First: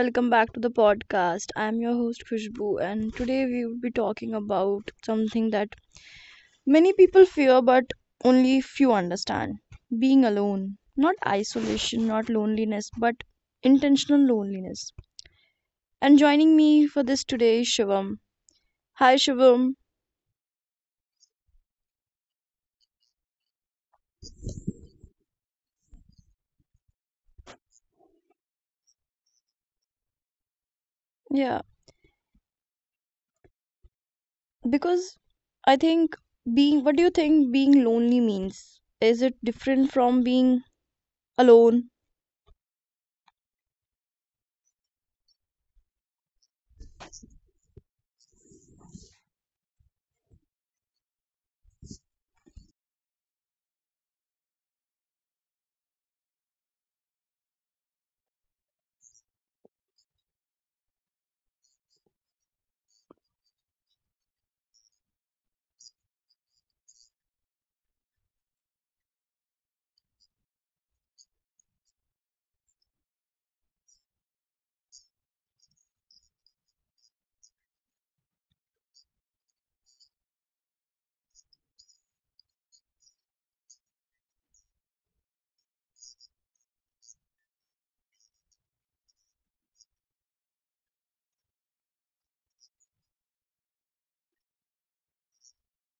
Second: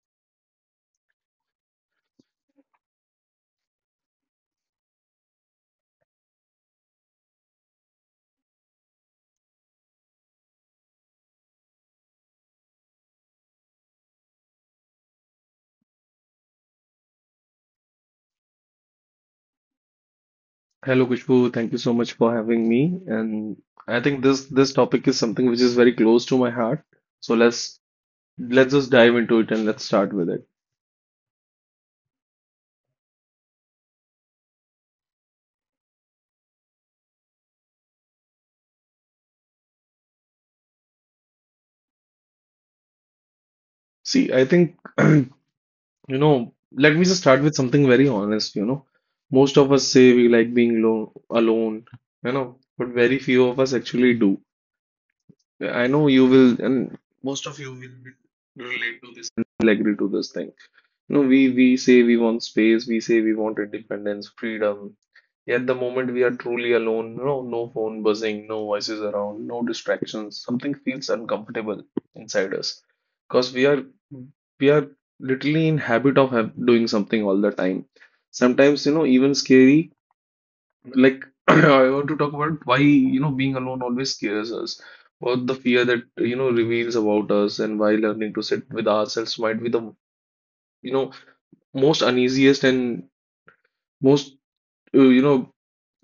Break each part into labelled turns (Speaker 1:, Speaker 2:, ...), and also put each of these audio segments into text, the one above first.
Speaker 1: welcome back to the podcast. I'm your host Khushbu, and today we will be talking about something that many people fear but only few understand. Being alone. Not isolation, not loneliness, but intentional loneliness. And joining me for this today is Shivam. Hi Shivam.
Speaker 2: Hello Kushbu, thank you so much for having me. And I think this topic is something which is very close to my heart. So let's just dive into it and let's start with it.
Speaker 1: Yeah, because I think, being what do you think being lonely means? Is it different from being alone?
Speaker 2: See, I think let me just start with something very honest. Most of us say we like being lo alone, you know, but very few of us actually do. I know you will, and most of you relate to this and will agree to this thing. No, we say we want space, we say we want independence, freedom. Yet the moment we are truly alone, no, no phone buzzing, no voices around, no distractions, something feels uncomfortable inside us. Because we are literally in habit of doing something all the time. Sometimes, you know, even scary. Like I want to talk about why, you know, being alone always scares us. Or the fear that, you know, reveals about us and why learning to sit with ourselves might be the, you know, most uneasiest and most uh, you know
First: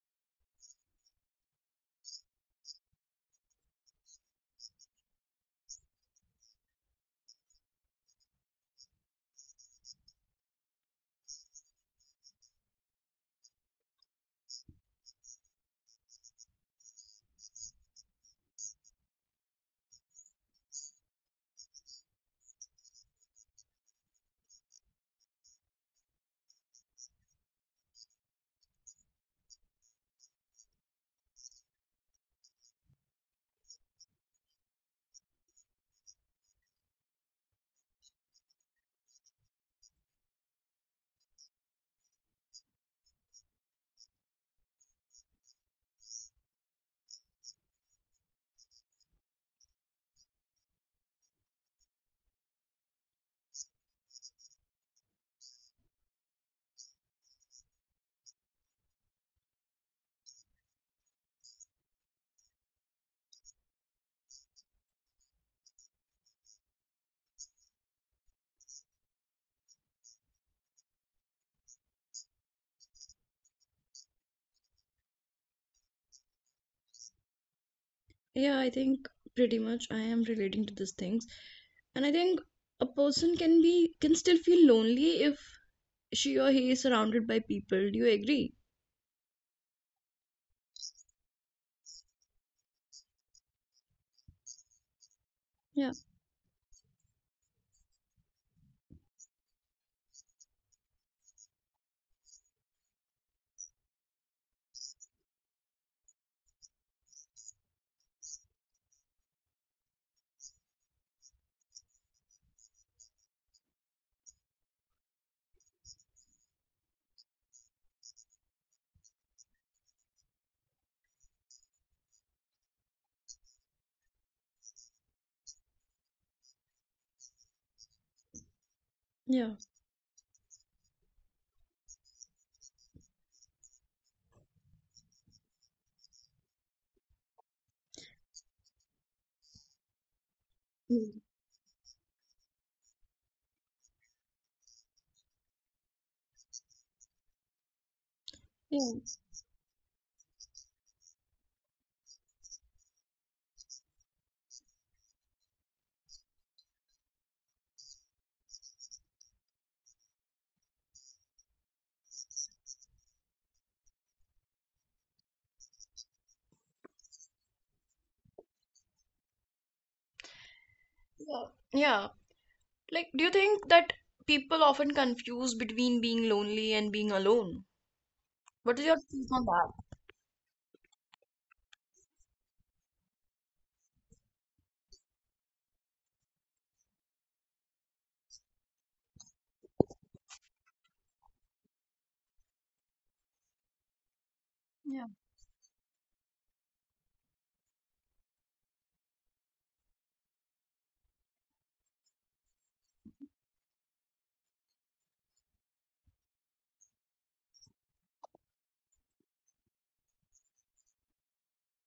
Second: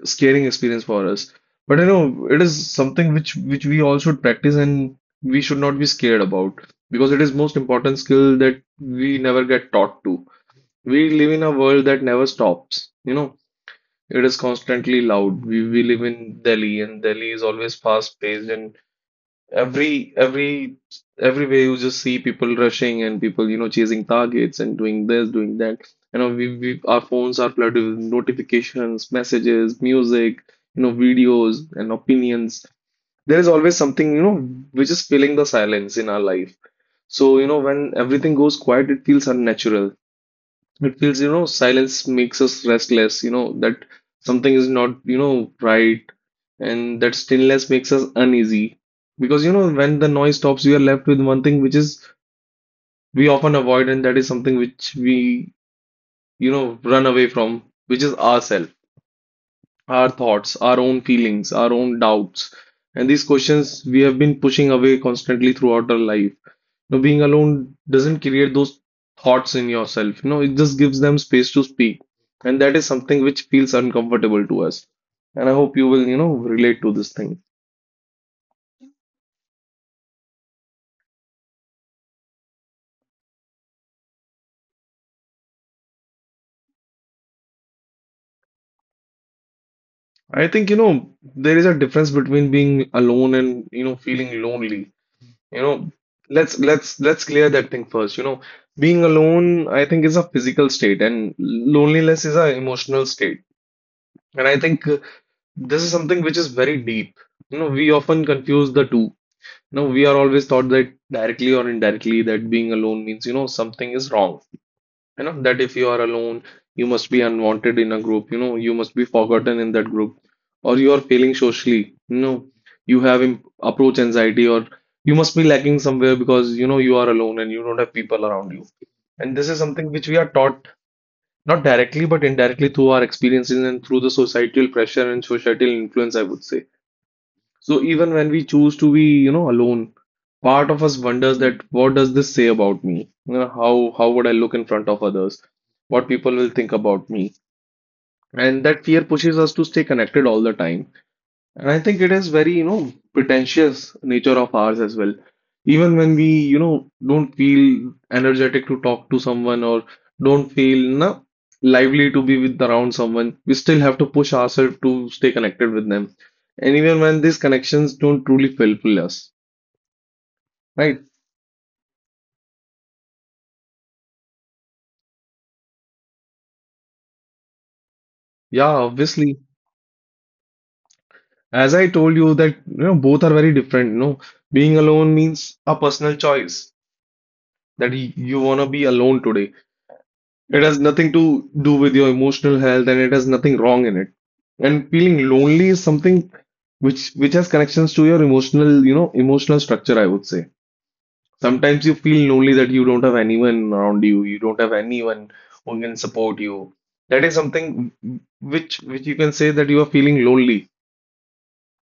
Speaker 2: scaring experience for us. But you know, it is something which we all should practice and we should not be scared about because it is most important skill that we never get taught to. We live in a world that never stops. You know, it is constantly loud. We live in Delhi and Delhi is always fast paced and Every every everywhere you just see people rushing and people you know chasing targets and doing this, doing that. You know, we our phones are flooded with notifications, messages, music, you know, videos and opinions. There is always something you know which is filling the silence in our life. So you know when everything goes quiet, it feels unnatural. It feels, you know, silence makes us restless, you know, that something is not, you know, right. And that stillness makes us uneasy. Because, you know, when the noise stops, we are left with one thing which is we often avoid, and that is something which we run away from, which is ourselves, our thoughts, our own feelings, our own doubts. And these questions we have been pushing away constantly throughout our life. Now, being alone doesn't create those thoughts in yourself. You know, it just gives them space to speak. And that is something which feels uncomfortable to us. And I hope you will, you know, relate to this thing.
Speaker 1: Yeah, I think pretty much I am relating to these things. And I think a person can still feel lonely if she or he is surrounded by people. Do you agree?
Speaker 2: I think, you know, there is a difference between being alone and, you know, feeling lonely. you know
Speaker 1: Yeah.
Speaker 2: let's clear that thing first. Being alone, I think, is a physical state, and loneliness is an emotional state. And I think this is something which is very deep. You know, we often confuse the two. We are always taught, that directly or indirectly, that being alone means, you know, something is wrong. You know, that if you are alone, you must be unwanted in a group. You know, you must be forgotten in that group, or you are failing socially. You know, you have approach anxiety, or you must be lacking somewhere because, you know, you are alone and you don't have people around you. And this
Speaker 1: Yeah.
Speaker 2: is something which we are taught, not directly but indirectly, through our experiences and through the societal pressure and societal influence, I would say. So even when we choose to be, you know, alone, part of us
Speaker 1: Mm.
Speaker 2: wonders that what does this say about me? You know, how would I look in front of others? What people will think about me? And that
Speaker 1: Yeah.
Speaker 2: fear pushes us to stay connected all the time, and I think it is very, you know, pretentious nature of ours as well. Even when we, you know, don't feel energetic to talk to someone or don't feel na, lively to be with around someone, we still have to push ourselves to stay connected with them. And even when these connections don't truly fulfill us, right?
Speaker 1: Yeah. Yeah. Like, do you think that people often confuse between being lonely and being alone?
Speaker 2: Yeah,
Speaker 1: What is your take
Speaker 2: obviously.
Speaker 1: on that?
Speaker 2: As I told you that, you know, both are very different, you know. Being alone means a personal choice that you want to be alone today. It has nothing to do with your emotional health and it has nothing wrong in it. And
Speaker 1: Yeah.
Speaker 2: feeling lonely is something which has connections to your emotional, you know, emotional structure, I would say. Sometimes you feel lonely that you don't have anyone around you, you don't have anyone who can support you. That is something which you can say that you are feeling lonely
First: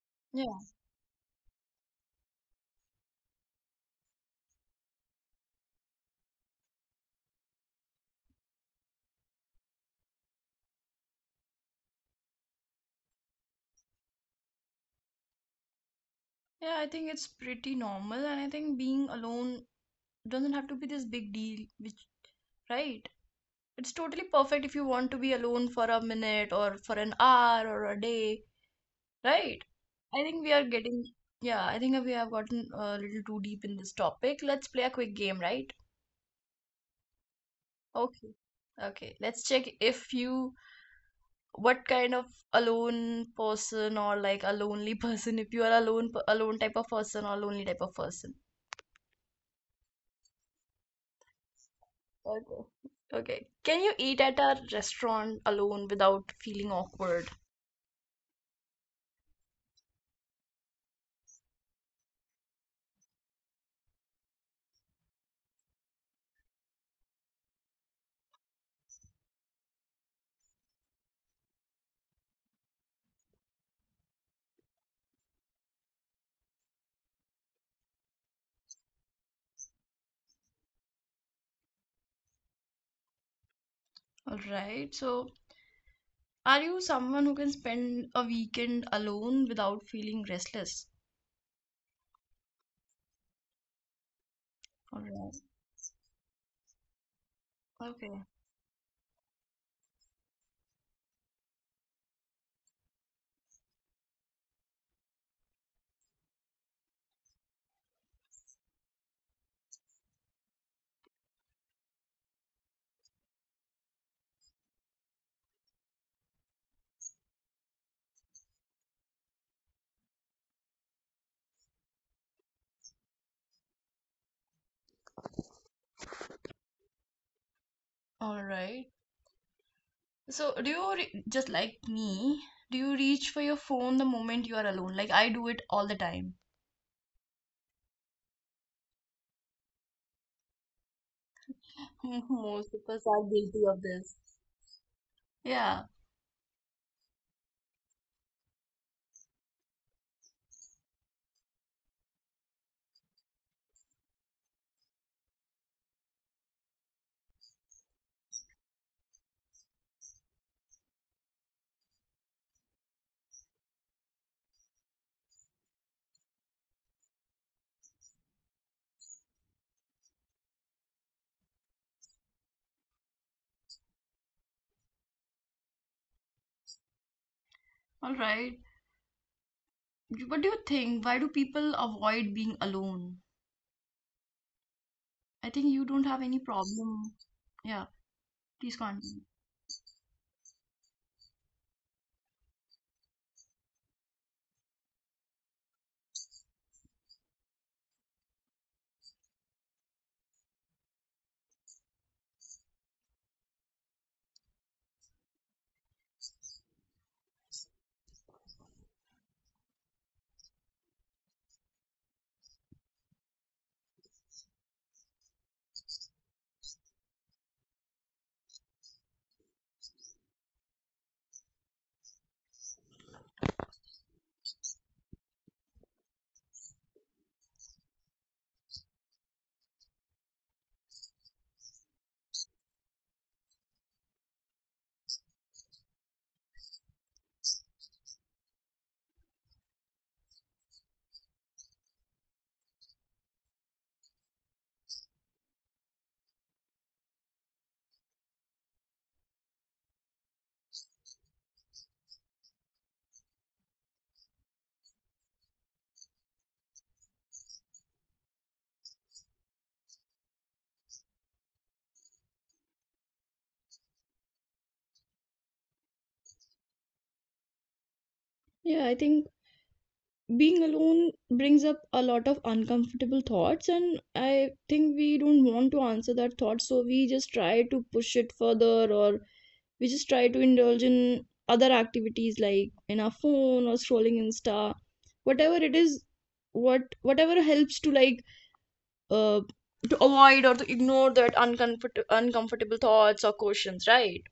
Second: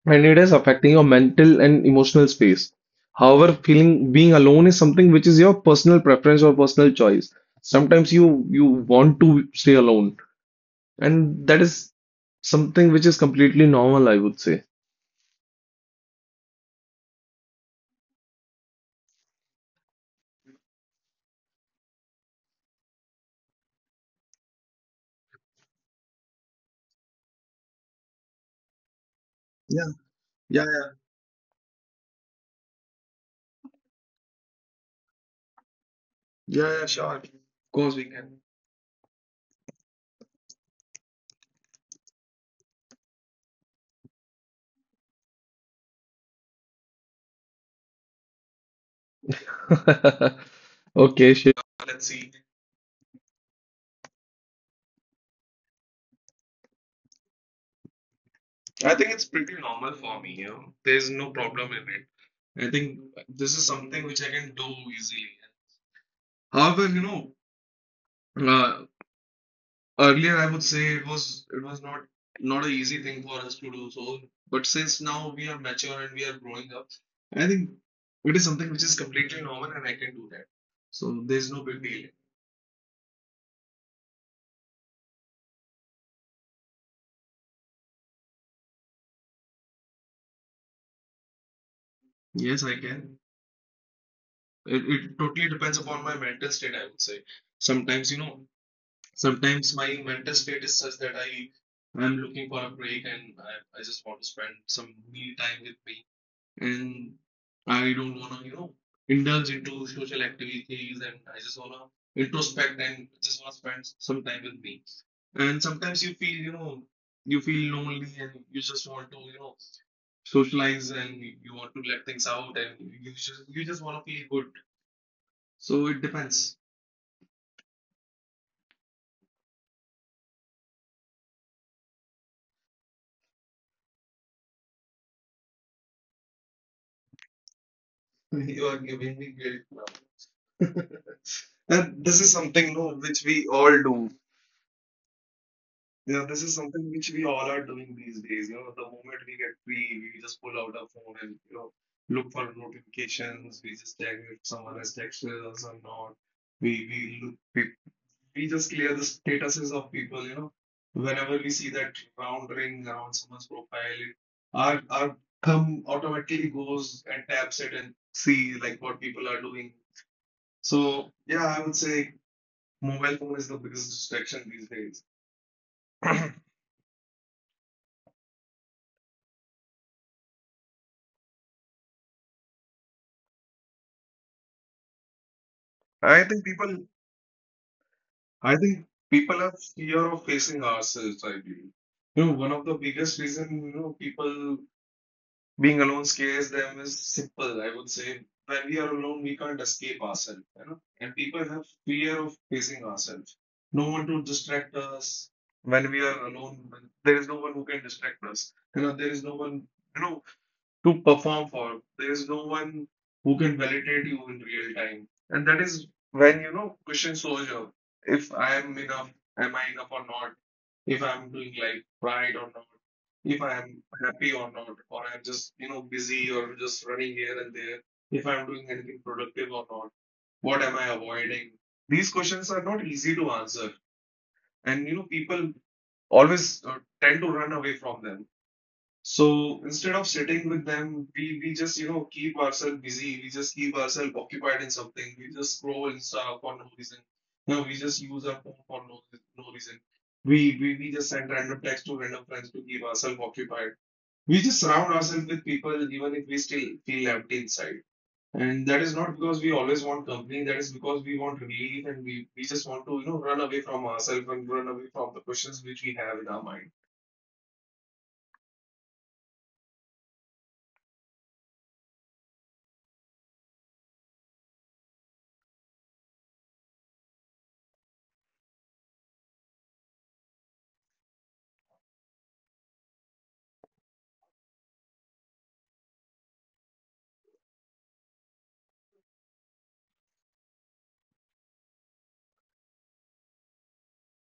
Speaker 2: and it is
Speaker 1: Yeah.
Speaker 2: affecting your mental and emotional space. However, feeling being alone is something which is your personal preference or personal choice. Sometimes you want to stay alone, and that is something which is completely normal, I would say.
Speaker 1: Yeah, I think it's pretty normal, and I think being alone doesn't have to be this big deal, right? It's totally perfect if you want to be alone for a minute or for an hour or a day, right?
Speaker 2: Yeah,
Speaker 1: I think we are
Speaker 2: yeah,
Speaker 1: getting, yeah, I think we have gotten a little too deep in this topic. Let's play a quick game, right?
Speaker 2: yeah, yeah, yeah, sure. Of course, we
Speaker 1: Okay.
Speaker 2: can.
Speaker 1: Okay, let's check if you what kind of alone person, or like a lonely person, if you are alone type of person or lonely type of person.
Speaker 2: Okay, sure. Let's see.
Speaker 1: Okay. Okay. Can you eat at a restaurant alone without feeling awkward?
Speaker 2: I think it's pretty normal for me, you know. There's no problem in it. I think this is something which I can do easily. However, you know, uh, earlier, I would say it was not an easy thing for us to do so, but since now we are mature and we are growing up, I think it is something which is completely normal and I can do that. So there's no big deal.
Speaker 1: All right. So, are you someone who can spend a weekend alone without feeling restless?
Speaker 2: Yes, I can. It,
Speaker 1: All
Speaker 2: it totally
Speaker 1: right.
Speaker 2: depends upon my mental state, I would say. Sometimes, you
Speaker 1: Okay.
Speaker 2: know, sometimes my mental state is such that I'm looking for a break, and I just want to spend some me time with me. And I don't wanna, you know, indulge into social activities and I just wanna introspect and just wanna spend some time with me. And sometimes you feel, you know, you feel lonely and you just want to, you know, socialize and you want to let things out, and you just wanna feel good. So it depends.
Speaker 1: All right. So, just like me? Do you reach for your phone the moment you are alone? Like I do it all the time.
Speaker 2: You are giving me guilt now. And this is something no, which we
Speaker 1: Most
Speaker 2: all
Speaker 1: of us
Speaker 2: do.
Speaker 1: are guilty of this.
Speaker 2: Yeah, this is
Speaker 1: Yeah.
Speaker 2: something which we all are doing these days. You know, the moment we get free, we just pull out our phone and, you know, look for notifications. We just check if someone has texted us or not. We we look we, we just clear the statuses of people, you know. Whenever we see that round ring around someone's profile, it, our thumb automatically goes and taps it and see like what people are doing. So yeah, I would say mobile phone is the biggest distraction these days.
Speaker 1: All right. What do you think? Why do people avoid being alone? I
Speaker 2: I
Speaker 1: think
Speaker 2: think
Speaker 1: you don't
Speaker 2: people
Speaker 1: have any problem. Yeah.
Speaker 2: I think people
Speaker 1: Please
Speaker 2: have
Speaker 1: continue.
Speaker 2: fear of facing ourselves, I believe. You know, one of the biggest reason, you know, people being alone scares them is simple, I would say. When we are alone, we can't escape ourselves, you know. And people have fear of facing ourselves. No one to distract us when we are alone. There is no one who can distract us. You know, there is no one, you know, to perform for. There is no one who can validate you in real time. And that is when, you know, question shows up. If I am enough, Am I enough or not? If I'm doing like right or not? If I'm happy or not? Or I'm just, you know, busy or just running here and there? If I'm doing anything productive or not? What am I avoiding? These questions are not easy to answer. And, you know, people always tend to run away from them, so instead of sitting with them, we just, you know, keep ourselves busy. We just keep ourselves occupied in something. We just scroll Insta for no reason. You know, we just use our phone for no reason. We just send random text to random friends to keep ourselves occupied. We just surround ourselves with people even if we still feel empty inside. And that is not because we always want company. That is because we want relief, and we just want to, you know, run away from ourselves and run away from the questions which we have in our mind.
Speaker 1: Yeah, I think being alone brings up a lot of uncomfortable thoughts, and I think we don't want to answer that thought, so we just try to push it further, or we just try to indulge in other activities, like in our phone or scrolling insta, whatever it is. Whatever helps to, like, uh, to avoid or to ignore that uncomfortable thoughts or questions, right?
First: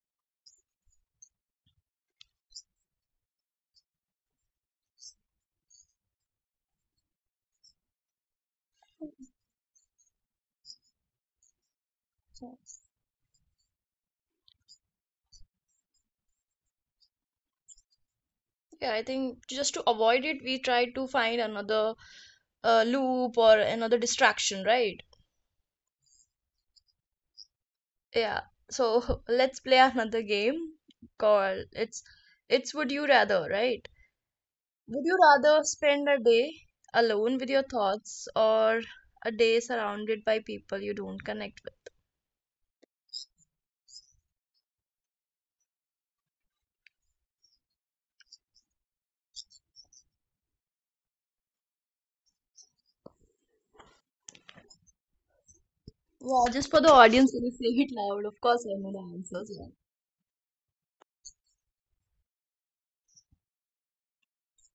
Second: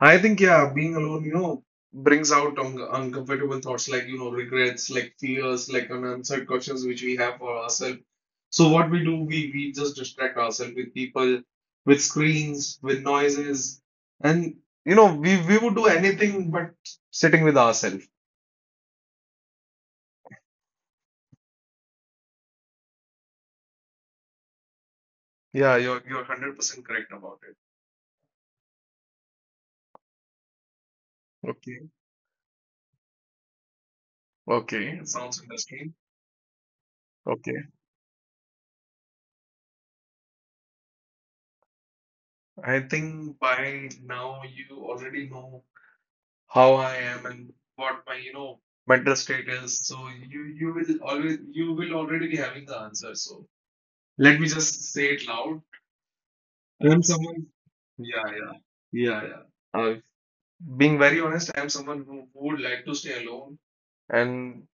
Speaker 2: I think, yeah, being alone, you know, brings out un uncomfortable thoughts like, you know, regrets, like fears, like unanswered questions which we have for ourselves. So what we do, we just distract ourselves with people, with
Speaker 1: So,
Speaker 2: screens, with noises, and you know, we would do anything but sitting with ourselves.
Speaker 1: yeah, I think just to avoid it, we try to find another, loop, or another distraction, right?
Speaker 2: Yeah, you're 100% correct about it.
Speaker 1: Yeah. So let's play another game called,
Speaker 2: Okay,
Speaker 1: it's Would You Rather, right?
Speaker 2: okay,
Speaker 1: Would you
Speaker 2: sounds
Speaker 1: rather
Speaker 2: interesting.
Speaker 1: spend a day alone with
Speaker 2: Okay,
Speaker 1: your thoughts, or a day surrounded by people you don't connect with?
Speaker 2: I think by now you already know how I am and what my, you know, mental state is. So you will already be having the answer. So let me just say it loud.
Speaker 1: Yeah, just for the
Speaker 2: I'm
Speaker 1: audience, if
Speaker 2: someone.
Speaker 1: you say it
Speaker 2: Yeah,
Speaker 1: loud, of
Speaker 2: yeah,
Speaker 1: course I know the
Speaker 2: yeah,
Speaker 1: answers.
Speaker 2: yeah. Being very honest, I'm someone who would like to stay alone, and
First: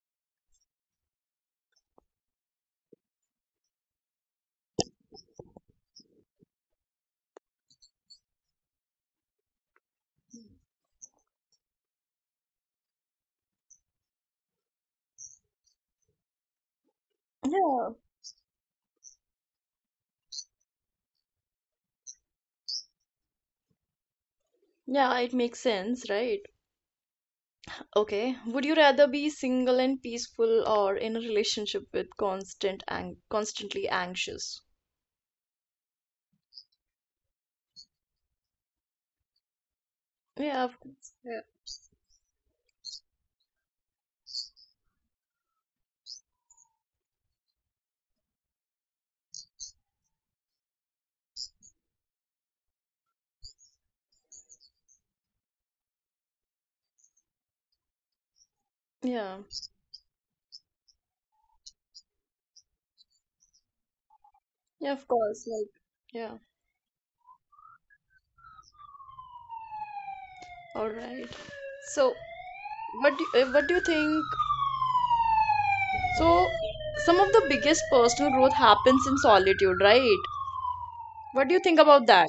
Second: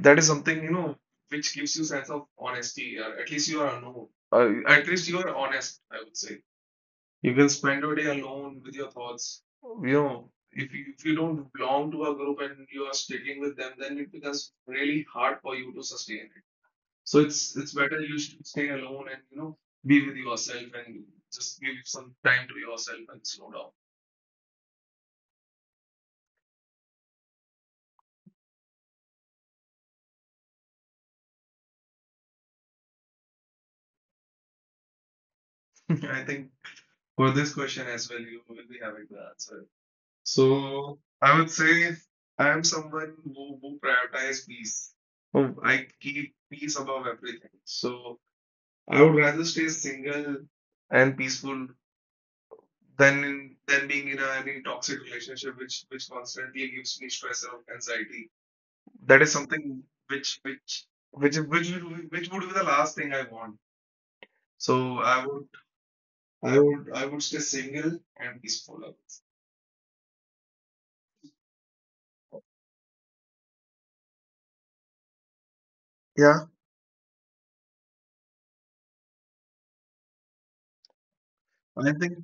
Speaker 2: that is something which gives you sense of honesty, or at least you are unknown. At least you are honest, I would say. You can spend your day alone with your thoughts. If you don't belong to a group and you are sticking with them, then it becomes really hard for you to sustain it. So
Speaker 1: Yeah.
Speaker 2: it's
Speaker 1: Yeah.
Speaker 2: better you should stay alone, and be with yourself and just give some time to yourself and slow
Speaker 1: Yeah, it makes sense, right? Okay. Would you rather be single and peaceful, or in a relationship with constantly anxious?
Speaker 2: down. I think for this question as well, you will be having the answer.
Speaker 1: Yeah, of
Speaker 2: So
Speaker 1: course.
Speaker 2: I
Speaker 1: Yeah.
Speaker 2: would say I am someone who prioritize peace. Oh, I keep peace above everything. So I would rather stay single and peaceful than being in any toxic relationship which constantly gives me stress and anxiety. That is
Speaker 1: Yeah.
Speaker 2: something which would be the last thing I want.
Speaker 1: Yeah,
Speaker 2: So
Speaker 1: of
Speaker 2: I
Speaker 1: course.
Speaker 2: would
Speaker 1: Like, yeah.
Speaker 2: I would stay single and peaceful, I would say.
Speaker 1: All right. So, what do you think? So,
Speaker 2: Yeah,
Speaker 1: some of the biggest personal growth happens in solitude, right? What do you think
Speaker 2: I
Speaker 1: about
Speaker 2: think
Speaker 1: that?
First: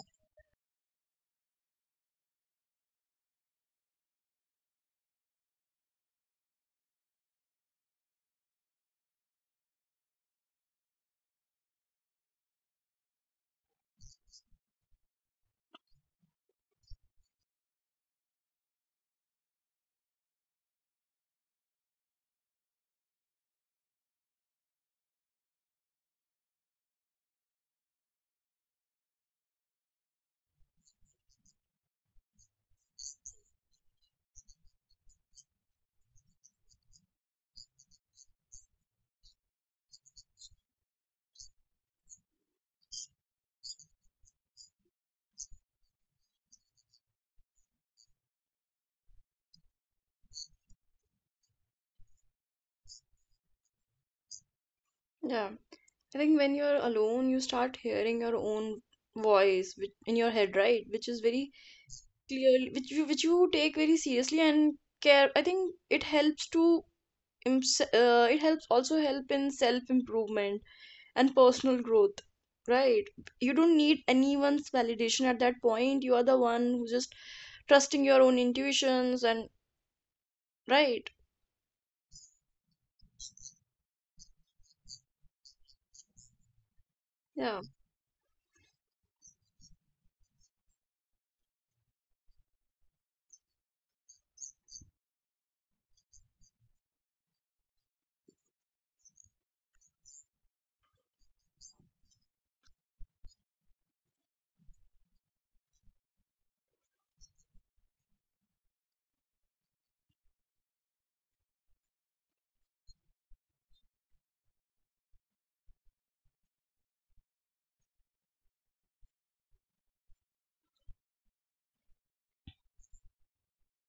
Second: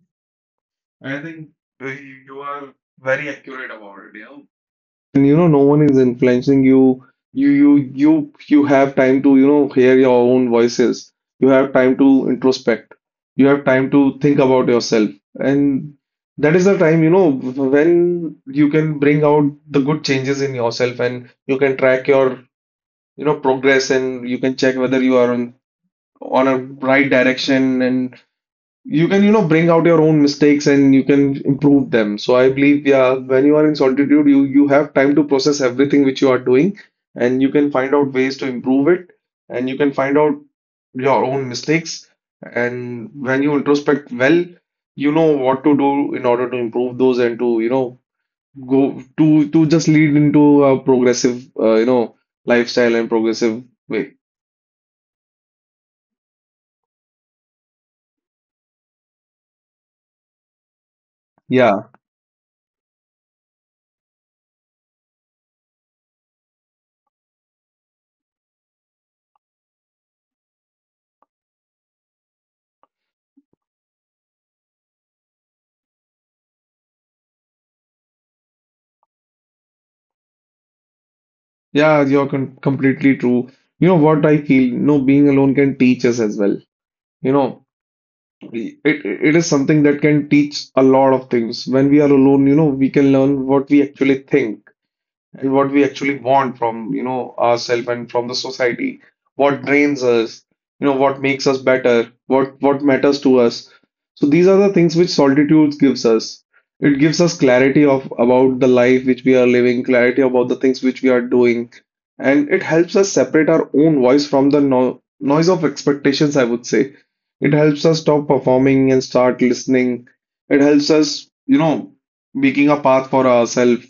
Speaker 2: I think you are very accurate about it. Yeah. And no one is influencing you. You you you you have time to hear your own voices. You have time to introspect. You have time to think about yourself. And that is the time when you can bring out the good changes in yourself, and you can track your progress, and you can check whether you are on a right direction, and you can, bring out your own mistakes and you can improve them. So I believe, yeah, when you are in solitude, you have time to process everything which you are doing, and you can find out ways to improve it, and you can find out your own mistakes. And when you introspect well, you know what to do in order to improve those and to, you know, go to just lead into a progressive, lifestyle and progressive way.
Speaker 1: Yeah. I think when you're alone, you start hearing your own voice which, in your head, right? Which is very
Speaker 2: Yeah.
Speaker 1: clear, which you take very seriously and care. I think it helps to, im- se- it helps also help in self improvement and personal growth, right? You don't need anyone's validation at that point. You are the one who just trusting your own intuitions, and right?
Speaker 2: Yeah, you're con completely true. You know what I feel? No, being alone can teach us as well. You
Speaker 1: Yeah.
Speaker 2: know, it it is something that can teach a lot of things. When we are alone, we can learn what we actually think and what we actually want from, ourselves and from the society, what drains us, what makes us better, what matters to us. So these are the things which solitude gives us. It gives us clarity of about the life which we are living, clarity about the things which we are doing, and it helps us separate our own voice from the no noise of expectations, I would say. It helps us stop performing and start listening. It helps us, making a path for ourselves.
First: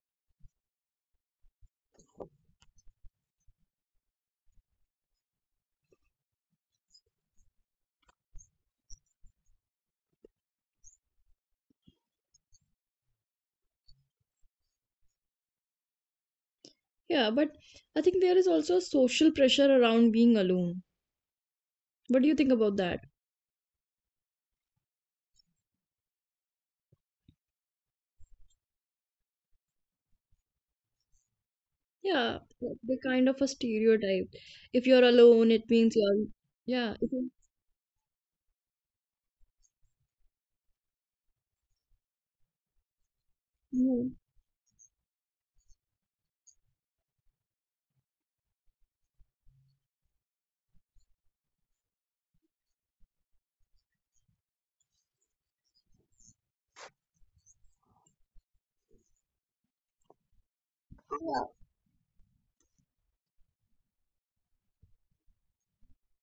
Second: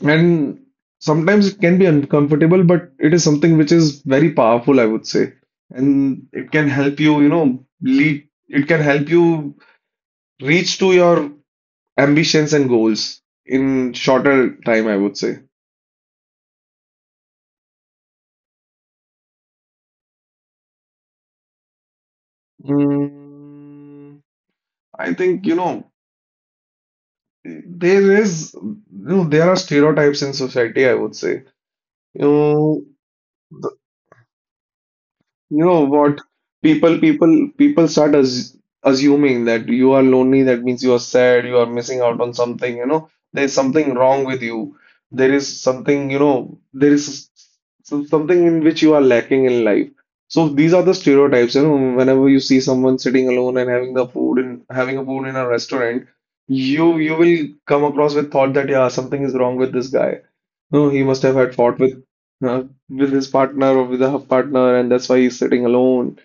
Speaker 2: And sometimes it can be uncomfortable, but it is something which is very powerful, I would say. And it can help you, it can help you reach to your ambitions and goals in shorter time, I would say.
Speaker 1: Yeah, but I think there is also social pressure around being alone. What do you think about that?
Speaker 2: Mm, I think, there is, you know, there are stereotypes in society, I would say. You
Speaker 1: Yeah,
Speaker 2: know,
Speaker 1: the kind of a stereotype. If you're alone,
Speaker 2: You
Speaker 1: it
Speaker 2: know
Speaker 1: means
Speaker 2: what?
Speaker 1: you're. Yeah.
Speaker 2: People,
Speaker 1: if you-
Speaker 2: people, people start as assuming that you are lonely. That means you are sad. You are missing out on something. You know, there's something
Speaker 1: Mhm.
Speaker 2: wrong with you. There is something. You know, something in which you are lacking in life. So these are the stereotypes. You know, whenever you see someone sitting alone and having a food in a restaurant, you will come across with thought that yeah, something is wrong with this guy. No, he must have had fought with uh, with his partner or with her partner, and that's why he's sitting alone.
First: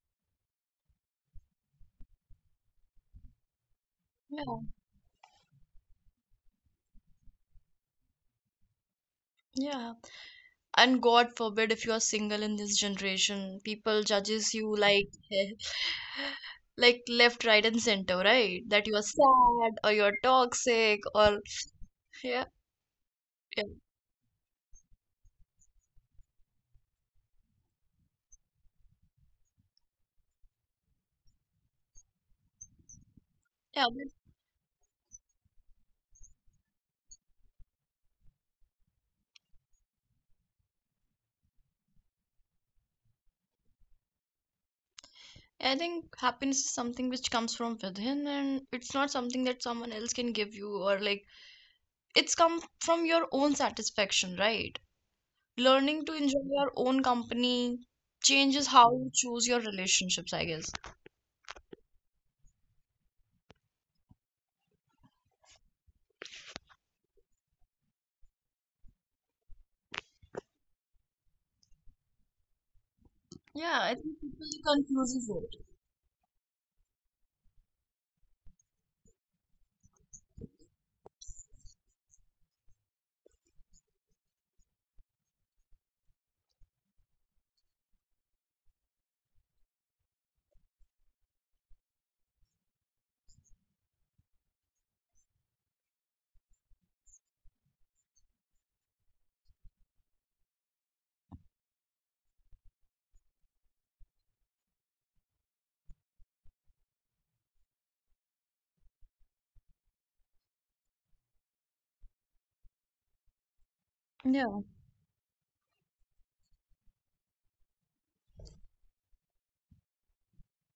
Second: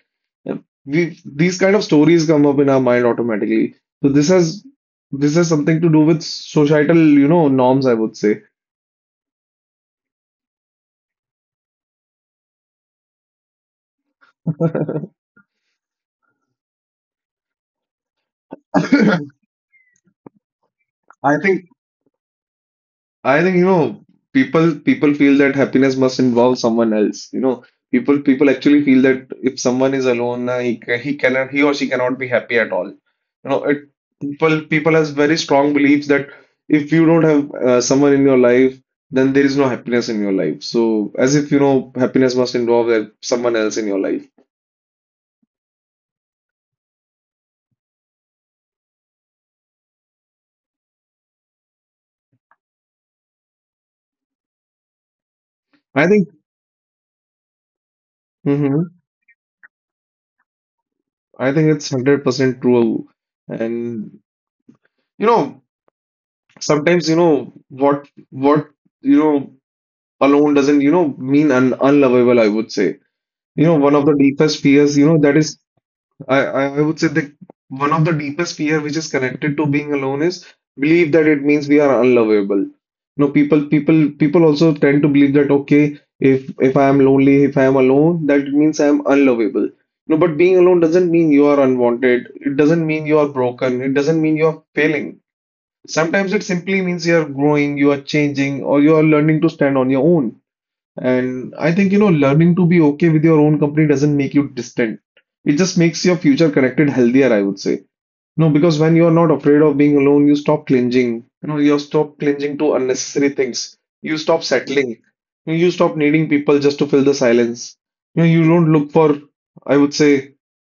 Speaker 2: And these kind of stories come up in our mind automatically. So
Speaker 1: Yeah, yeah,
Speaker 2: this has something to do with societal, you know, norms, I would say.
Speaker 1: yeah. And god forbid if you are single in this generation, people judges you like like, left, right, and center, right? That you are
Speaker 2: I
Speaker 1: sad, or you're toxic, or...
Speaker 2: think
Speaker 1: yeah,
Speaker 2: I think
Speaker 1: yeah,
Speaker 2: people feel that happiness must involve someone else. You know, people actually feel that if someone is alone, he or she cannot be happy at all. You know, it
Speaker 1: yeah. But
Speaker 2: people has very strong beliefs that if you don't have someone in your life, then there is no happiness in your life. So as if happiness must involve someone else in your life.
Speaker 1: I think happiness is something which comes from within, and it's not something that someone else can give you, or like, it's come from your own satisfaction, right? Learning
Speaker 2: I
Speaker 1: to
Speaker 2: think
Speaker 1: enjoy your own company changes how
Speaker 2: hmm
Speaker 1: you choose your relationships, I guess.
Speaker 2: I think it's 100% true. And you know, sometimes you know what you know alone doesn't, mean un unlovable, I would say. You know,
Speaker 1: Yeah, I
Speaker 2: one of the
Speaker 1: think people
Speaker 2: deepest fears,
Speaker 1: confuses
Speaker 2: that
Speaker 1: it.
Speaker 2: is, I would say that one of the deepest fear which is connected to being alone is believe that it means we are unlovable. You know, people also tend to believe that, okay, if I am lonely, if I am alone, that it means I am unlovable. No, but being alone doesn't mean you are unwanted. It doesn't mean you are broken. It doesn't mean you are failing. Sometimes it simply means you are growing, you are changing, or you are learning to stand on your own. And I think, learning to be okay with your own company doesn't make you distant. It just makes your future connected healthier, I would say. No, because when you're not afraid of being alone, you stop clinging. You know, you stop clinging to unnecessary things. You stop
Speaker 1: Yeah.
Speaker 2: settling. You stop needing people just to fill the silence. You know, you don't look for, I would say,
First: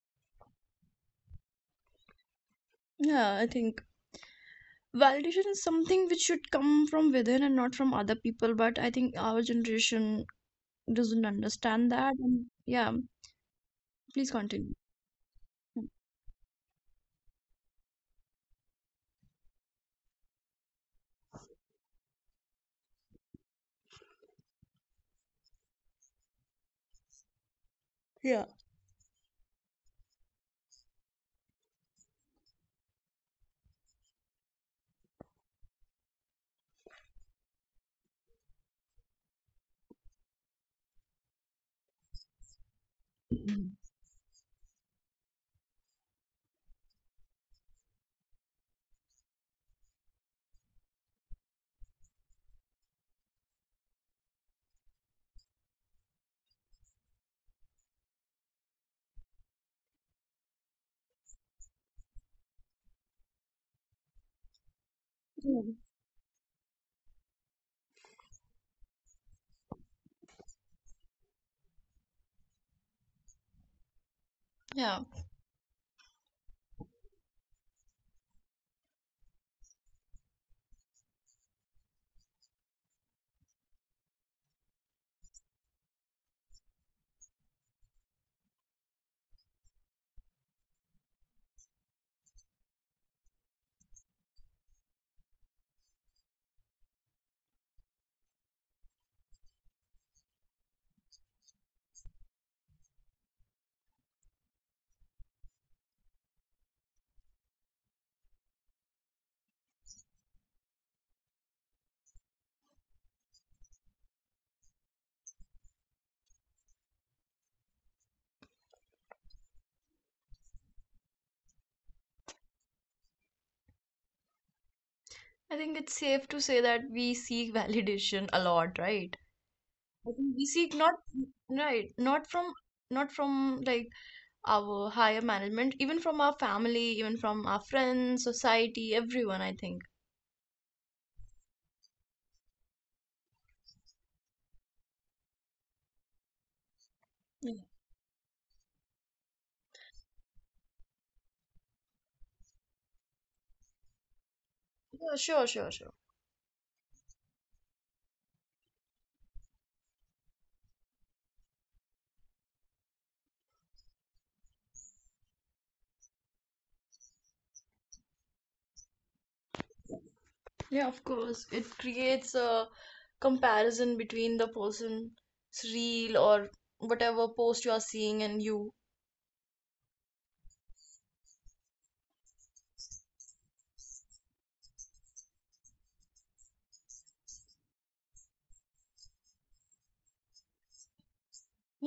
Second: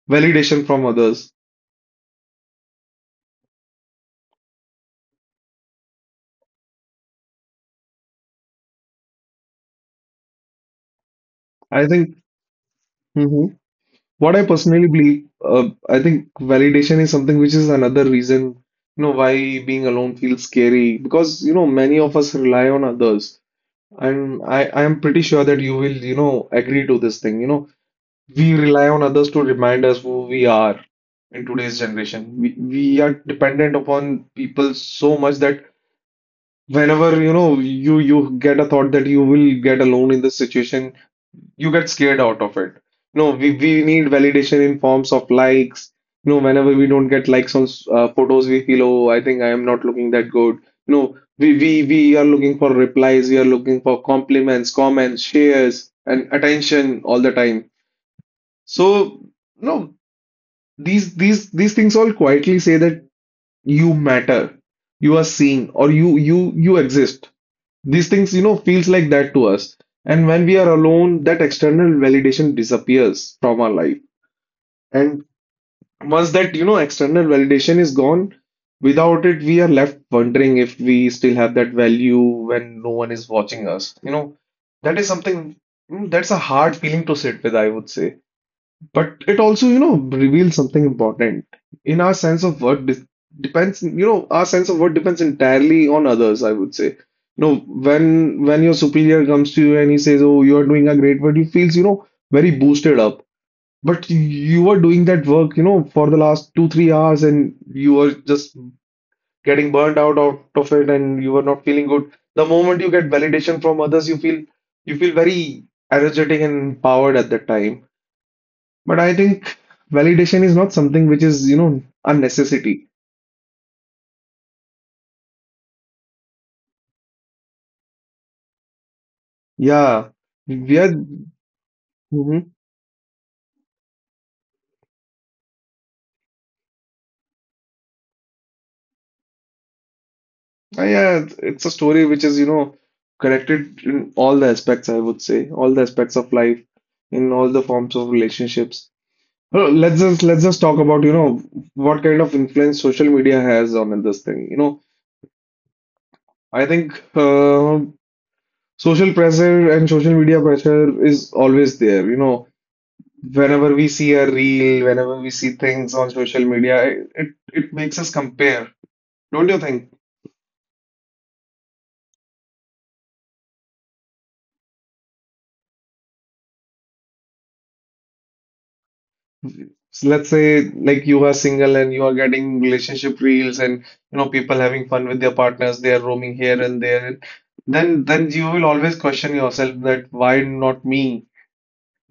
Speaker 2: validation from others.
Speaker 1: Yeah, I think validation is something which should come from within and not from other people, but I think our generation doesn't
Speaker 2: I
Speaker 1: understand that.
Speaker 2: think.
Speaker 1: And yeah,
Speaker 2: Mhm.
Speaker 1: please
Speaker 2: What I
Speaker 1: continue.
Speaker 2: personally believe, I think validation is something which is another reason, why being alone feels scary because, many of us rely on others. And I am pretty sure that you will, agree to this thing. You know, we rely on others to remind us who we are in today's generation. We are dependent upon people so much that whenever, you get a thought that you will get alone in this situation, you get scared out of it. No, we need validation in forms of likes. No, whenever we don't get likes on photos, we feel, oh, I think I am not looking that good. No, we are looking for replies, we are looking for compliments, comments, shares, and attention all the time. So, no, these things all quietly say that you matter, you are
Speaker 1: Yeah.
Speaker 2: seen, or you exist. These things, feels like that to us. And when we are alone, that external validation disappears from our life.
Speaker 1: Yeah.
Speaker 2: And once that, external validation is gone, without it, we are left wondering if we still have that value when no one is watching us. You know, that is something. That's a hard feeling to sit with, I would say. But it also, reveals something important. In our sense of worth de depends, you know, our sense of worth depends entirely on others, I would say. You know, when your superior comes to you and he says, "Oh, you are doing a great work," you feels, very boosted up. But you were doing that work, for the last 2, 3 hours, and you were just getting burnt out of it, and you were not feeling good. The moment you get validation from others, you feel very energetic and empowered at that time. But I think validation is not something which is, a necessity.
Speaker 1: I think it's safe to say that we seek validation a lot, right?
Speaker 2: Yeah,
Speaker 1: I think we seek,
Speaker 2: we are.
Speaker 1: not, right, not from
Speaker 2: Mhm.
Speaker 1: not from like our higher management, even from our family, even from our friends, society, everyone, I think.
Speaker 2: Yeah, it's a story which is, connected in all the aspects, I would say, all the aspects of life, in all
Speaker 1: Yeah.
Speaker 2: the forms of relationships. Well, let's just talk about, what kind of influence social media has on this thing. You know,
Speaker 1: Yeah, sure, sure, sure.
Speaker 2: I think social pressure and social media pressure is always there. You know, whenever we see a reel, whenever we see things on social media, it makes us compare, don't you think?
Speaker 1: Yeah, of course. It creates a comparison between the person's reel or whatever post you are seeing, and you.
Speaker 2: So let's say like you are single and you are getting relationship reels and you know people having fun with their partners, they are roaming here and there. Then you will always question yourself that why not me?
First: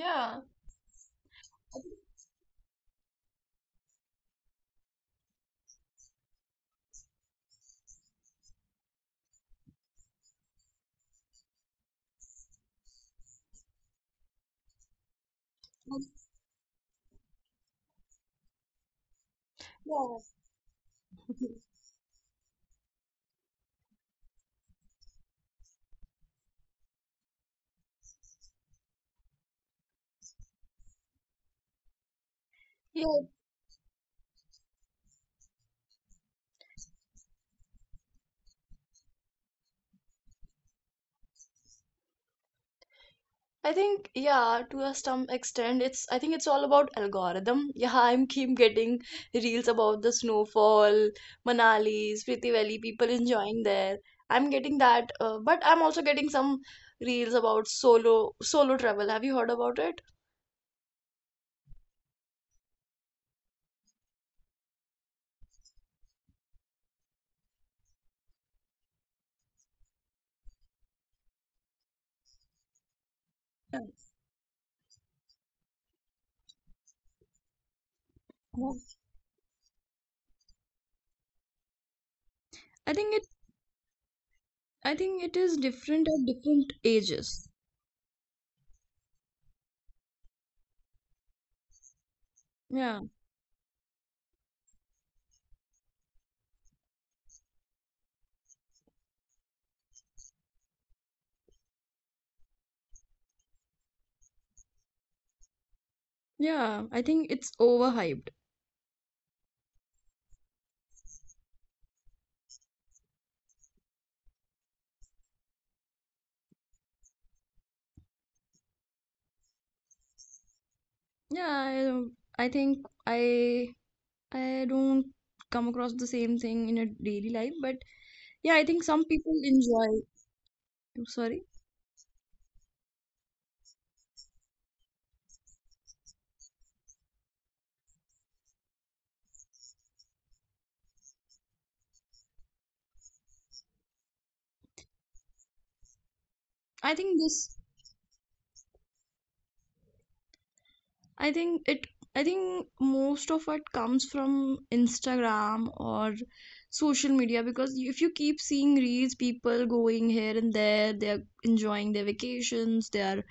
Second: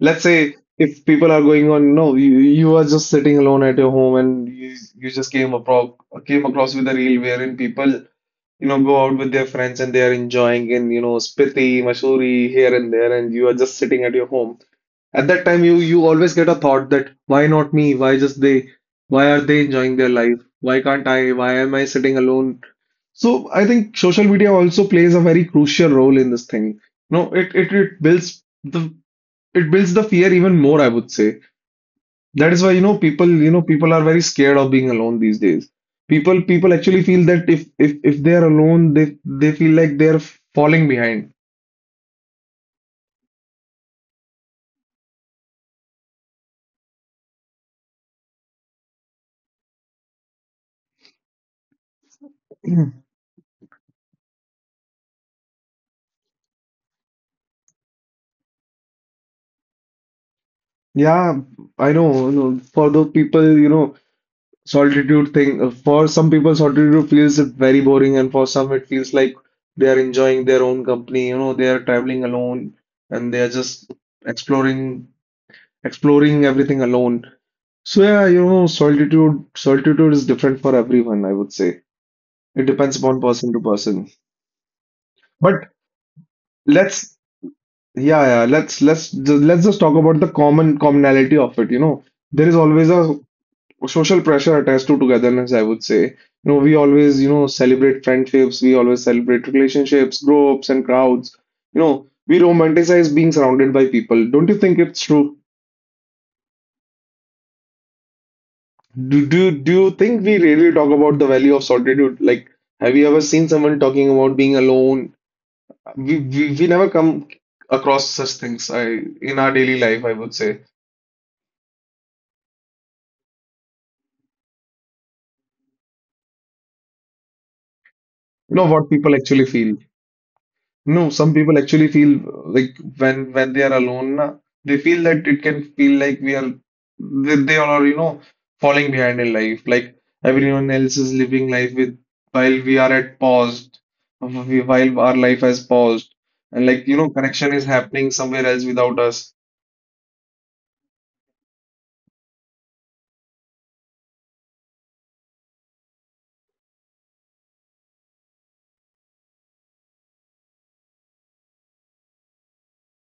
Speaker 2: Let's say if people are going on, no, you are just sitting alone at your home, and you just came across with a reel wherein people go out with their friends and they are enjoying in, Spiti, Mussoorie, here and there, and you are just sitting at your home. At that time, you always get a thought that why not me? Why just they? Why are they enjoying their life?
Speaker 1: Yeah.
Speaker 2: Why can't I? Why am I sitting alone? So I think social media also plays a very crucial role in this thing. No, it builds the it builds the fear even more, I would say. That is why, people,
Speaker 1: Yeah.
Speaker 2: people are very scared of being alone these days. People actually feel that if they are alone, they feel like they are falling behind.
Speaker 1: I think, yeah, to a some extent, it's I think it's all about algorithm. Yeah, I'm keep getting reels about the snowfall, Manali, Spiti Valley, people enjoying there. I'm getting that, but I'm also getting some reels about solo travel. Have you heard about it?
Speaker 2: Yeah, I know, you know, for those people, you know, solitude thing, for some people, solitude feels very boring, and for some, it feels like they are enjoying their own company, you know, they are traveling alone and they are just
Speaker 1: Yeah.
Speaker 2: exploring, exploring everything alone. So yeah, you know, solitude is different for everyone, I would say. It depends
Speaker 1: I
Speaker 2: upon
Speaker 1: think
Speaker 2: person to person.
Speaker 1: I think it
Speaker 2: But
Speaker 1: is different at different
Speaker 2: let's
Speaker 1: ages.
Speaker 2: yeah, yeah, let's ju- let's just talk about the common commonality of it. You know, there is always
Speaker 1: Yeah,
Speaker 2: a social pressure attached to togetherness, I would say. You know, we always, you know, celebrate friendships, we always celebrate relationships, groups and crowds. You know, we romanticize being surrounded by people. Don't you think it's true?
Speaker 1: yeah. I think it's overhyped.
Speaker 2: Do you think we really talk about the value of solitude? Like, have you ever seen someone talking about being alone? We never come across such things, I in our daily life, I would say.
Speaker 1: Yeah, I think I don't come across the same thing in a daily life, but yeah, I
Speaker 2: You know
Speaker 1: think
Speaker 2: what
Speaker 1: some
Speaker 2: people
Speaker 1: people
Speaker 2: actually feel?
Speaker 1: enjoy. I'm
Speaker 2: No,
Speaker 1: sorry.
Speaker 2: some people actually feel like when they are alone na, they feel that it can feel like we are they are, you know, falling behind in life, like everyone else is living life with while we are at while our life has paused, and,
Speaker 1: I
Speaker 2: like, you
Speaker 1: think
Speaker 2: know,
Speaker 1: this.
Speaker 2: connection is happening somewhere else without us.
Speaker 1: I think it. I think most of it comes from Instagram or social media, because if you keep seeing reels, people going here and there, they're enjoying their vacations, they are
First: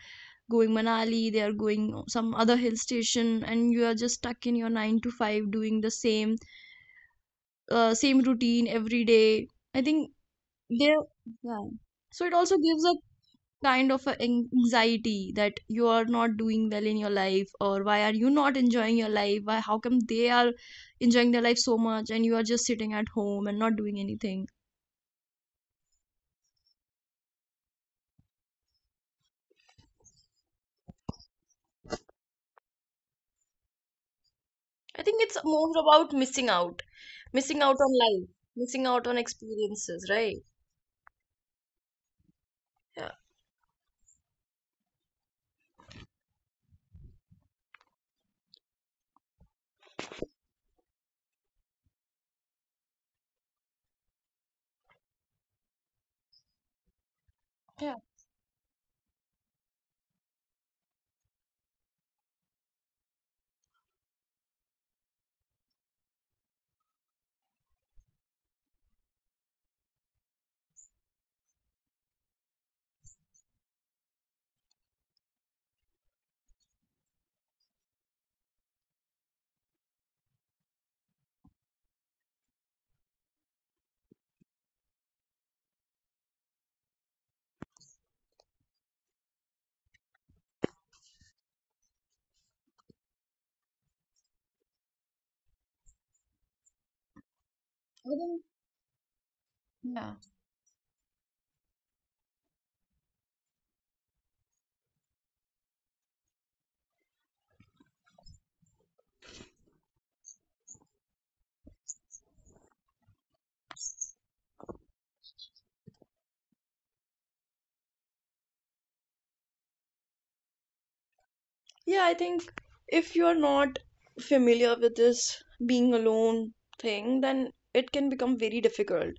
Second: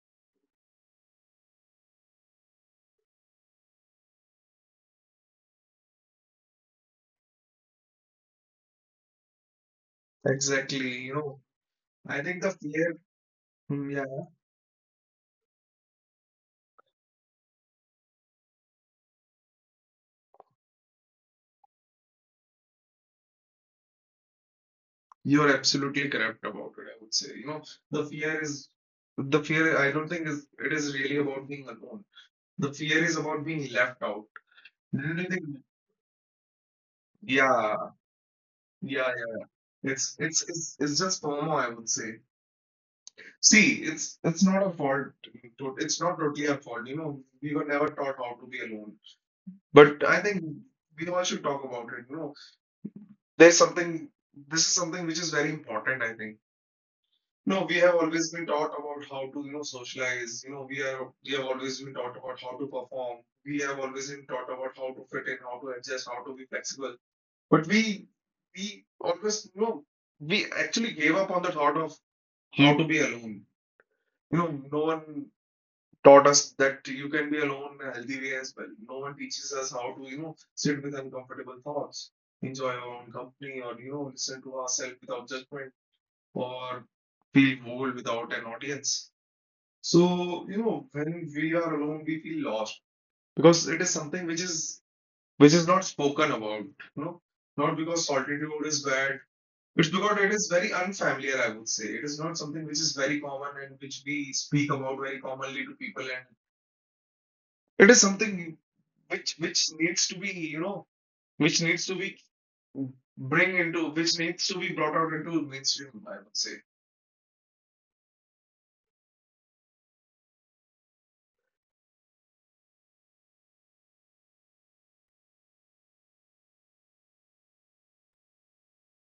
Speaker 1: going Manali, they are going some other hill station, and you are just stuck in your nine to five doing the same routine every day. I think they,
Speaker 2: Exactly, you know.
Speaker 1: yeah.
Speaker 2: I
Speaker 1: So it
Speaker 2: think the
Speaker 1: also gives a
Speaker 2: fear
Speaker 1: kind of a an- anxiety that you are not doing well in your life, or why are you not enjoying your life? Why? How come they are enjoying their life so much, and you are just sitting at home and not doing anything?
Speaker 2: You're absolutely correct about it, I would say. You know, the fear is the fear, I don't think, is it is really about being alone. The fear is about being left out.
Speaker 1: I think
Speaker 2: Do
Speaker 1: it's
Speaker 2: think?
Speaker 1: more about missing out
Speaker 2: Yeah,
Speaker 1: on life, missing out
Speaker 2: yeah,
Speaker 1: on
Speaker 2: yeah.
Speaker 1: experiences,
Speaker 2: It's
Speaker 1: right?
Speaker 2: it's it's it's just FOMO, I would say.
Speaker 1: Yeah.
Speaker 2: See, it's not a fault. It's not totally our fault. You know, we were never taught how to be alone. But I think we all should talk about it. You know, there's something. This is something which is very important. I think no, we have always been taught about how to, you know, socialize. You know, we have always been taught about how to perform. We have always been taught about how to fit in, how to adjust, how to be flexible. But we always, you know, we actually gave up on the thought of how to be alone. You know, no one taught us that you can be alone in a healthy way as well. No one teaches us how to, you know, sit with uncomfortable thoughts, enjoy our own company, or, you know, listen to ourselves without judgment, or feel bored without an audience. So, you know, when we are alone, we feel lost because it is something which is not spoken about, you know, not because solitude is bad. It's because it is very unfamiliar, I would say. It is not something which is very common and which we speak about very commonly to people, and it is something which needs to be, you know, which needs to be which needs to be brought out into mainstream, I would say.
Speaker 1: Yeah, I think if you're not familiar with this being alone thing, then it can become very difficult.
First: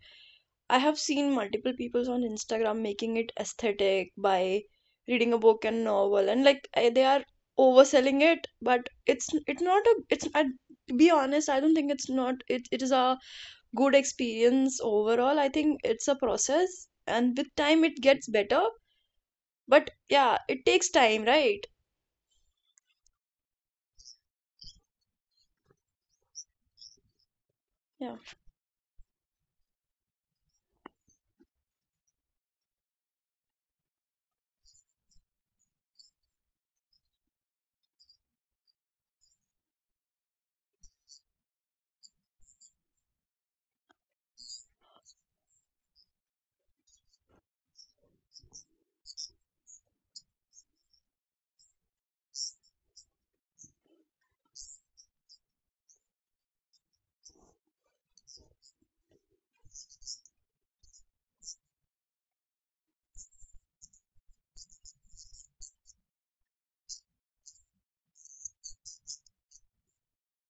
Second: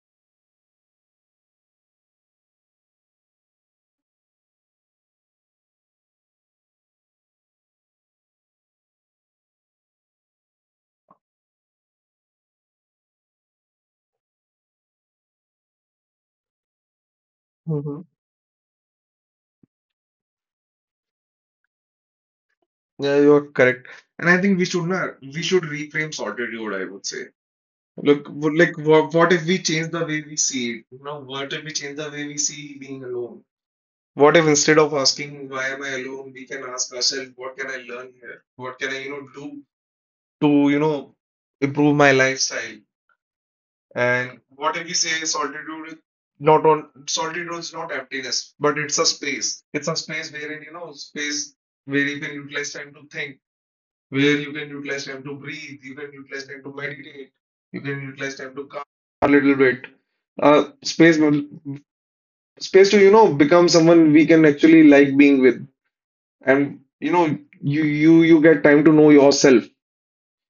Speaker 1: I have seen multiple people on Instagram making it aesthetic by reading a book and novel, and they are overselling it. But it's not a it's I, to be honest, I don't think it's not it, it is a good experience overall. I think it's a process, and with time it
Speaker 2: Hmm.
Speaker 1: gets better, but yeah, it takes time, right?
Speaker 2: Yeah, you're correct. And I think we should not, we should reframe solitude, I would say.
Speaker 1: Yeah.
Speaker 2: Look, like what if we change the way we see it? You know, what if we change the way we see being alone? What if instead of asking why am I alone, we can ask ourselves what can I learn here? What can I, you know, do to, you know, improve my lifestyle? And what if we say solitude is not emptiness, but it's a space. It's a space wherein, you know, space where you can utilize time to think, where you can utilize time to breathe, you can utilize time to meditate, you can utilize time to calm a little bit. Space, space to, you know, become someone we can actually like being with, and, you know, you get time to know yourself,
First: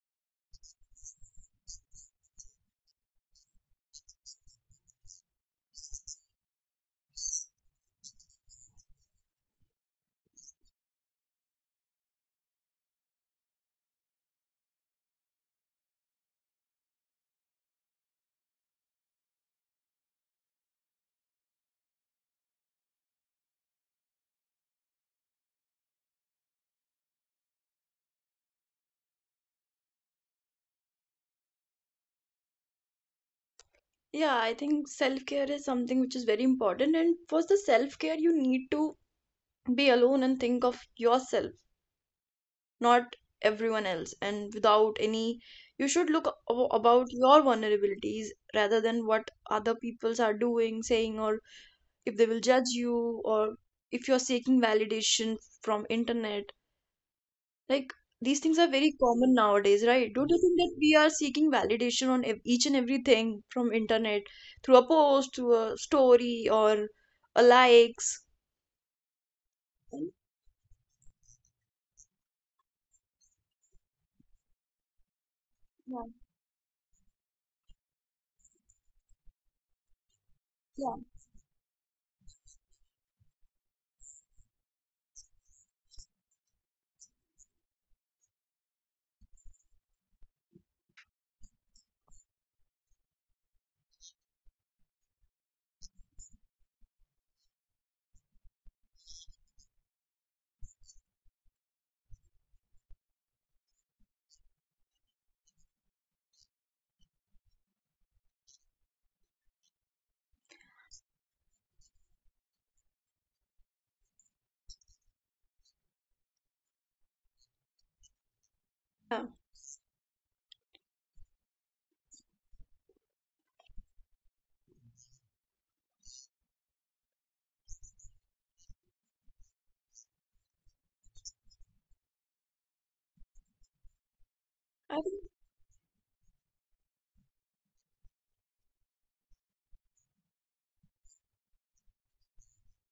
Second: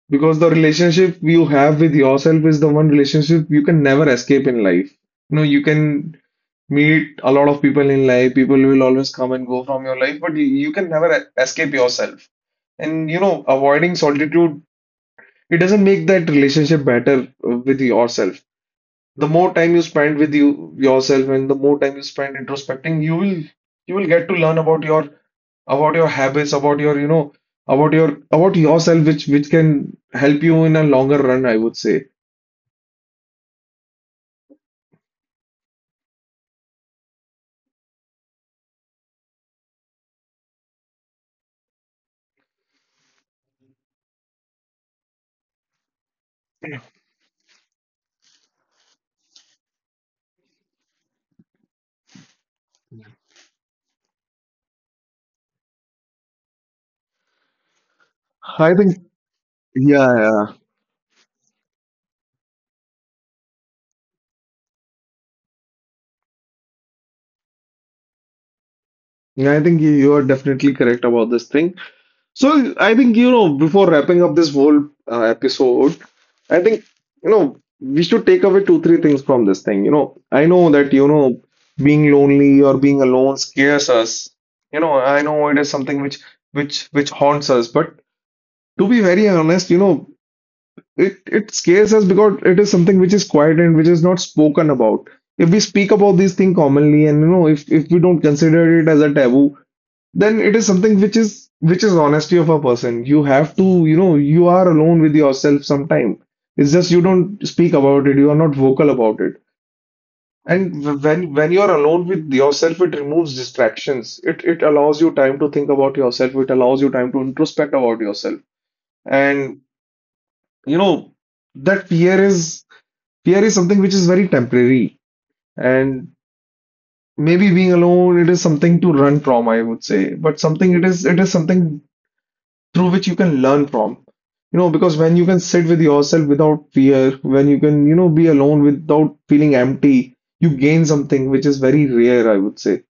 Speaker 2: because the relationship you have with yourself is the one relationship you can never escape in life. You know, you can meet a lot of people in life. People will always come and go from your life, but you can never escape yourself. And, you know, avoiding solitude, it doesn't make that relationship better with yourself. The more time you spend with you yourself and the more time you spend introspecting, you will get to learn about your habits, about your, you know, about your about yourself, which can help you in a longer run, I would say.
Speaker 1: Yeah, I think self care is something which is very important. And for the self care, you need to be alone and think of yourself, not everyone else. And without any, You should look about your vulnerabilities rather than what other peoples are doing, saying, or if they will judge you, or if you're seeking validation from internet. Like, these things are very common nowadays, right? Don't you think that we are seeking validation on each and everything from internet, through a post, through a story, or a likes?
Speaker 2: Yeah, I think you are definitely correct about this thing. So I think, you know, before wrapping up this whole episode,
Speaker 1: Yeah,
Speaker 2: I think, you know, we should take away two three things from this thing. You know, I know
Speaker 1: yeah,
Speaker 2: that, you know, being lonely or being alone scares us. You know, I know it is something which haunts us. But to be very honest, you know, it scares us because it is something which is quiet and which is not spoken about. If we speak about these things commonly, and you know, if we don't consider it as a taboo, then it is something which is honesty of a person. You have to, you know, you are alone with yourself sometime. It's just you don't speak about it, you are not vocal about it. And when you are alone with yourself, it removes distractions, it allows you time to think about yourself, it allows you time to introspect about yourself.
Speaker 1: yeah.
Speaker 2: And, you know, that fear is something which is very temporary. And maybe being alone, it is something to run from, I would say, but something, it is something through which you can learn from. You know,
Speaker 1: I
Speaker 2: because when
Speaker 1: think
Speaker 2: you can sit with yourself without fear, when you can, you know, be alone without feeling empty, you gain something which is very rare, I would say.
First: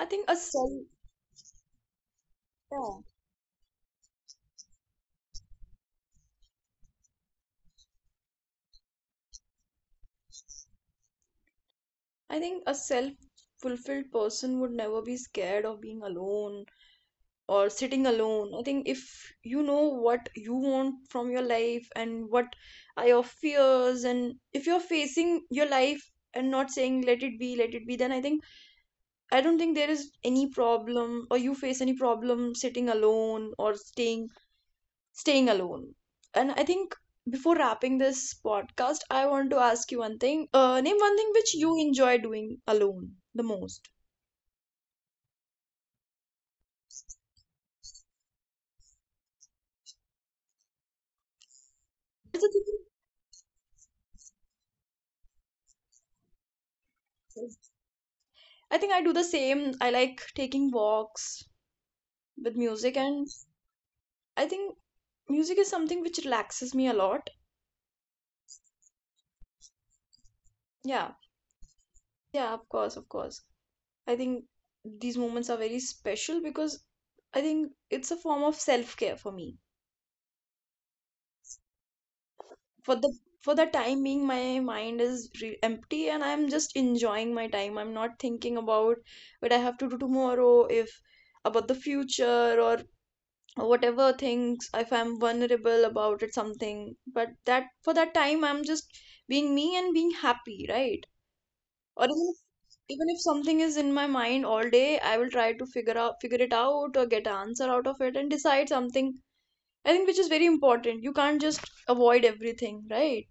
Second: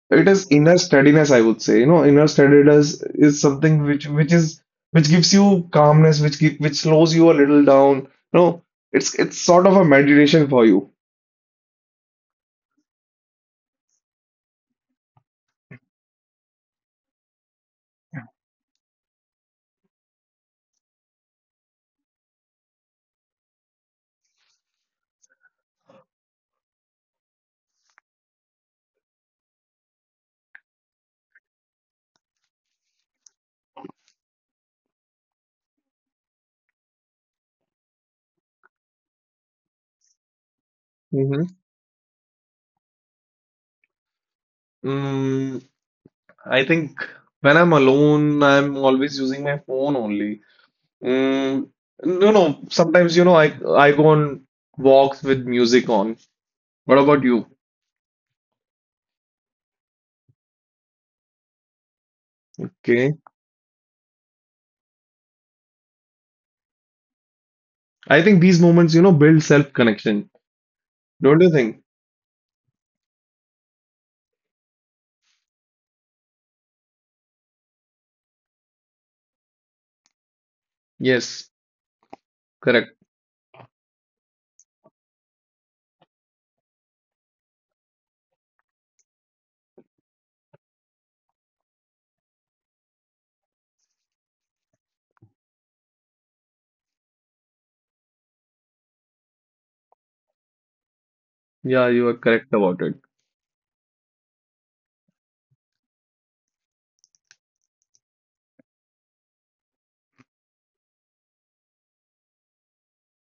Speaker 1: I think
Speaker 2: It
Speaker 1: a
Speaker 2: is
Speaker 1: self
Speaker 2: inner steadiness, I would say. You know, inner
Speaker 1: yeah.
Speaker 2: steadiness is something which is which gives you calmness, which which slows you a little down. You know, it's sort of a meditation for you.
Speaker 1: I think a self-fulfilled person would never be scared of being alone or sitting alone. I think if you know what you want from your life and what are your fears, and if you're facing your life and not saying let it be, then I think, I don't think there is any problem, or you face any problem sitting alone, or staying alone. And I think before wrapping this podcast, I want to ask you one thing. Name one thing
Speaker 2: Hmm.
Speaker 1: which you enjoy doing alone the most.
Speaker 2: Mm, I think when I'm alone, I'm always using my phone only. Mm, no,
Speaker 1: It's a
Speaker 2: no.
Speaker 1: thing-
Speaker 2: Sometimes, you know, I go on walks with music on. What about you?
Speaker 1: I think I do the same. I like taking walks with music,
Speaker 2: Okay.
Speaker 1: and I think music is something which relaxes me a lot.
Speaker 2: I think these moments, you know, build self-connection.
Speaker 1: Yeah,
Speaker 2: Don't you think?
Speaker 1: yeah, of course, of course. I think these moments are very special, because I think it's a form of self care for me.
Speaker 2: Yes, correct.
Speaker 1: for the for the time being, my mind is empty, and I'm just enjoying my time. I'm not thinking about what I have to do tomorrow, if about the future, or whatever things if I'm vulnerable about it, something. But that for that time, I'm just being me and being happy, right?
Speaker 2: Yeah,
Speaker 1: Or
Speaker 2: you are
Speaker 1: even if,
Speaker 2: correct about it.
Speaker 1: even if something is in my mind all day, I will try to figure it out, or get an answer out of it and decide something. I think, which is very important. You can't just avoid everything, right?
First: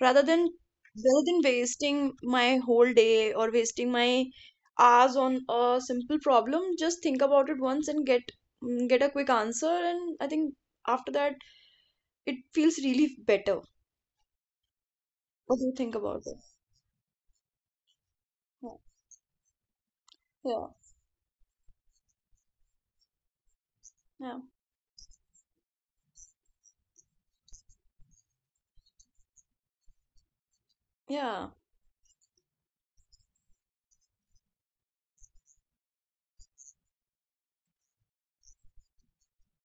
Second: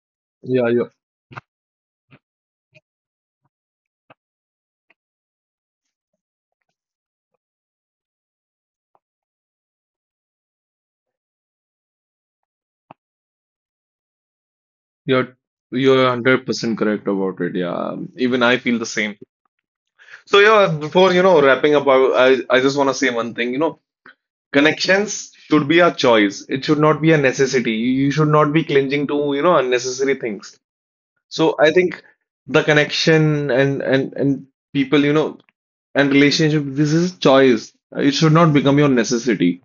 Speaker 1: rather than
Speaker 2: Yeah,
Speaker 1: rather than wasting my whole day, or wasting my hours on a simple problem, just think about it once and get a quick answer. And I think after that, it feels really better.
Speaker 2: you're
Speaker 1: What do you think
Speaker 2: you're
Speaker 1: about
Speaker 2: 100% correct about it. Yeah, even I
Speaker 1: it?
Speaker 2: feel the same. So
Speaker 1: Yeah.
Speaker 2: yeah, before, you know, wrapping up, I, I just want to say one thing. You know,
Speaker 1: Yeah,
Speaker 2: connections should be a choice. It should not be a necessity. You should not be clinging to, you know, unnecessary things.
Speaker 1: yeah,
Speaker 2: So I think the connection and people, you know, and relationship, this is choice. It should not become your necessity.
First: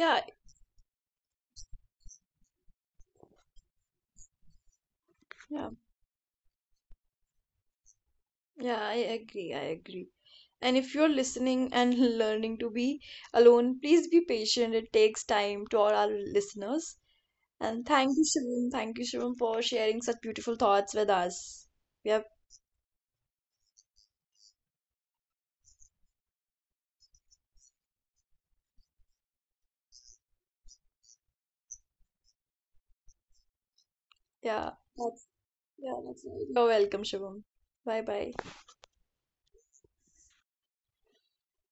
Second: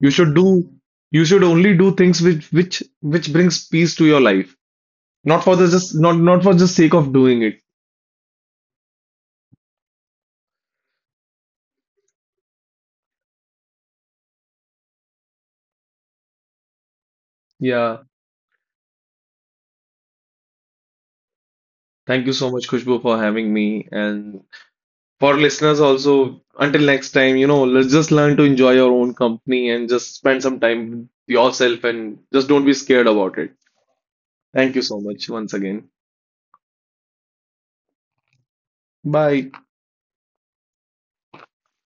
Speaker 2: You should do you should only do things which brings peace to your life.
Speaker 1: yeah,
Speaker 2: Not for the sake of doing it.
Speaker 1: yeah. I agree. And if you're listening and learning to be alone, please be patient, it takes time, to all our listeners. And
Speaker 2: Yeah.
Speaker 1: thank you, Shivam. Thank you, Shivam, for sharing such beautiful thoughts with us.
Speaker 2: Thank
Speaker 1: Yep.
Speaker 2: you so much, Khushbu, for having me. And for listeners also, until next time, you know, let's just learn to enjoy your own company and just spend some time with yourself and just don't be scared about it.
Speaker 1: Yeah.
Speaker 2: Thank you so
Speaker 1: That's,
Speaker 2: much once again.
Speaker 1: yeah, that's right. You're welcome, Shivam. Bye bye.
Speaker 2: Bye.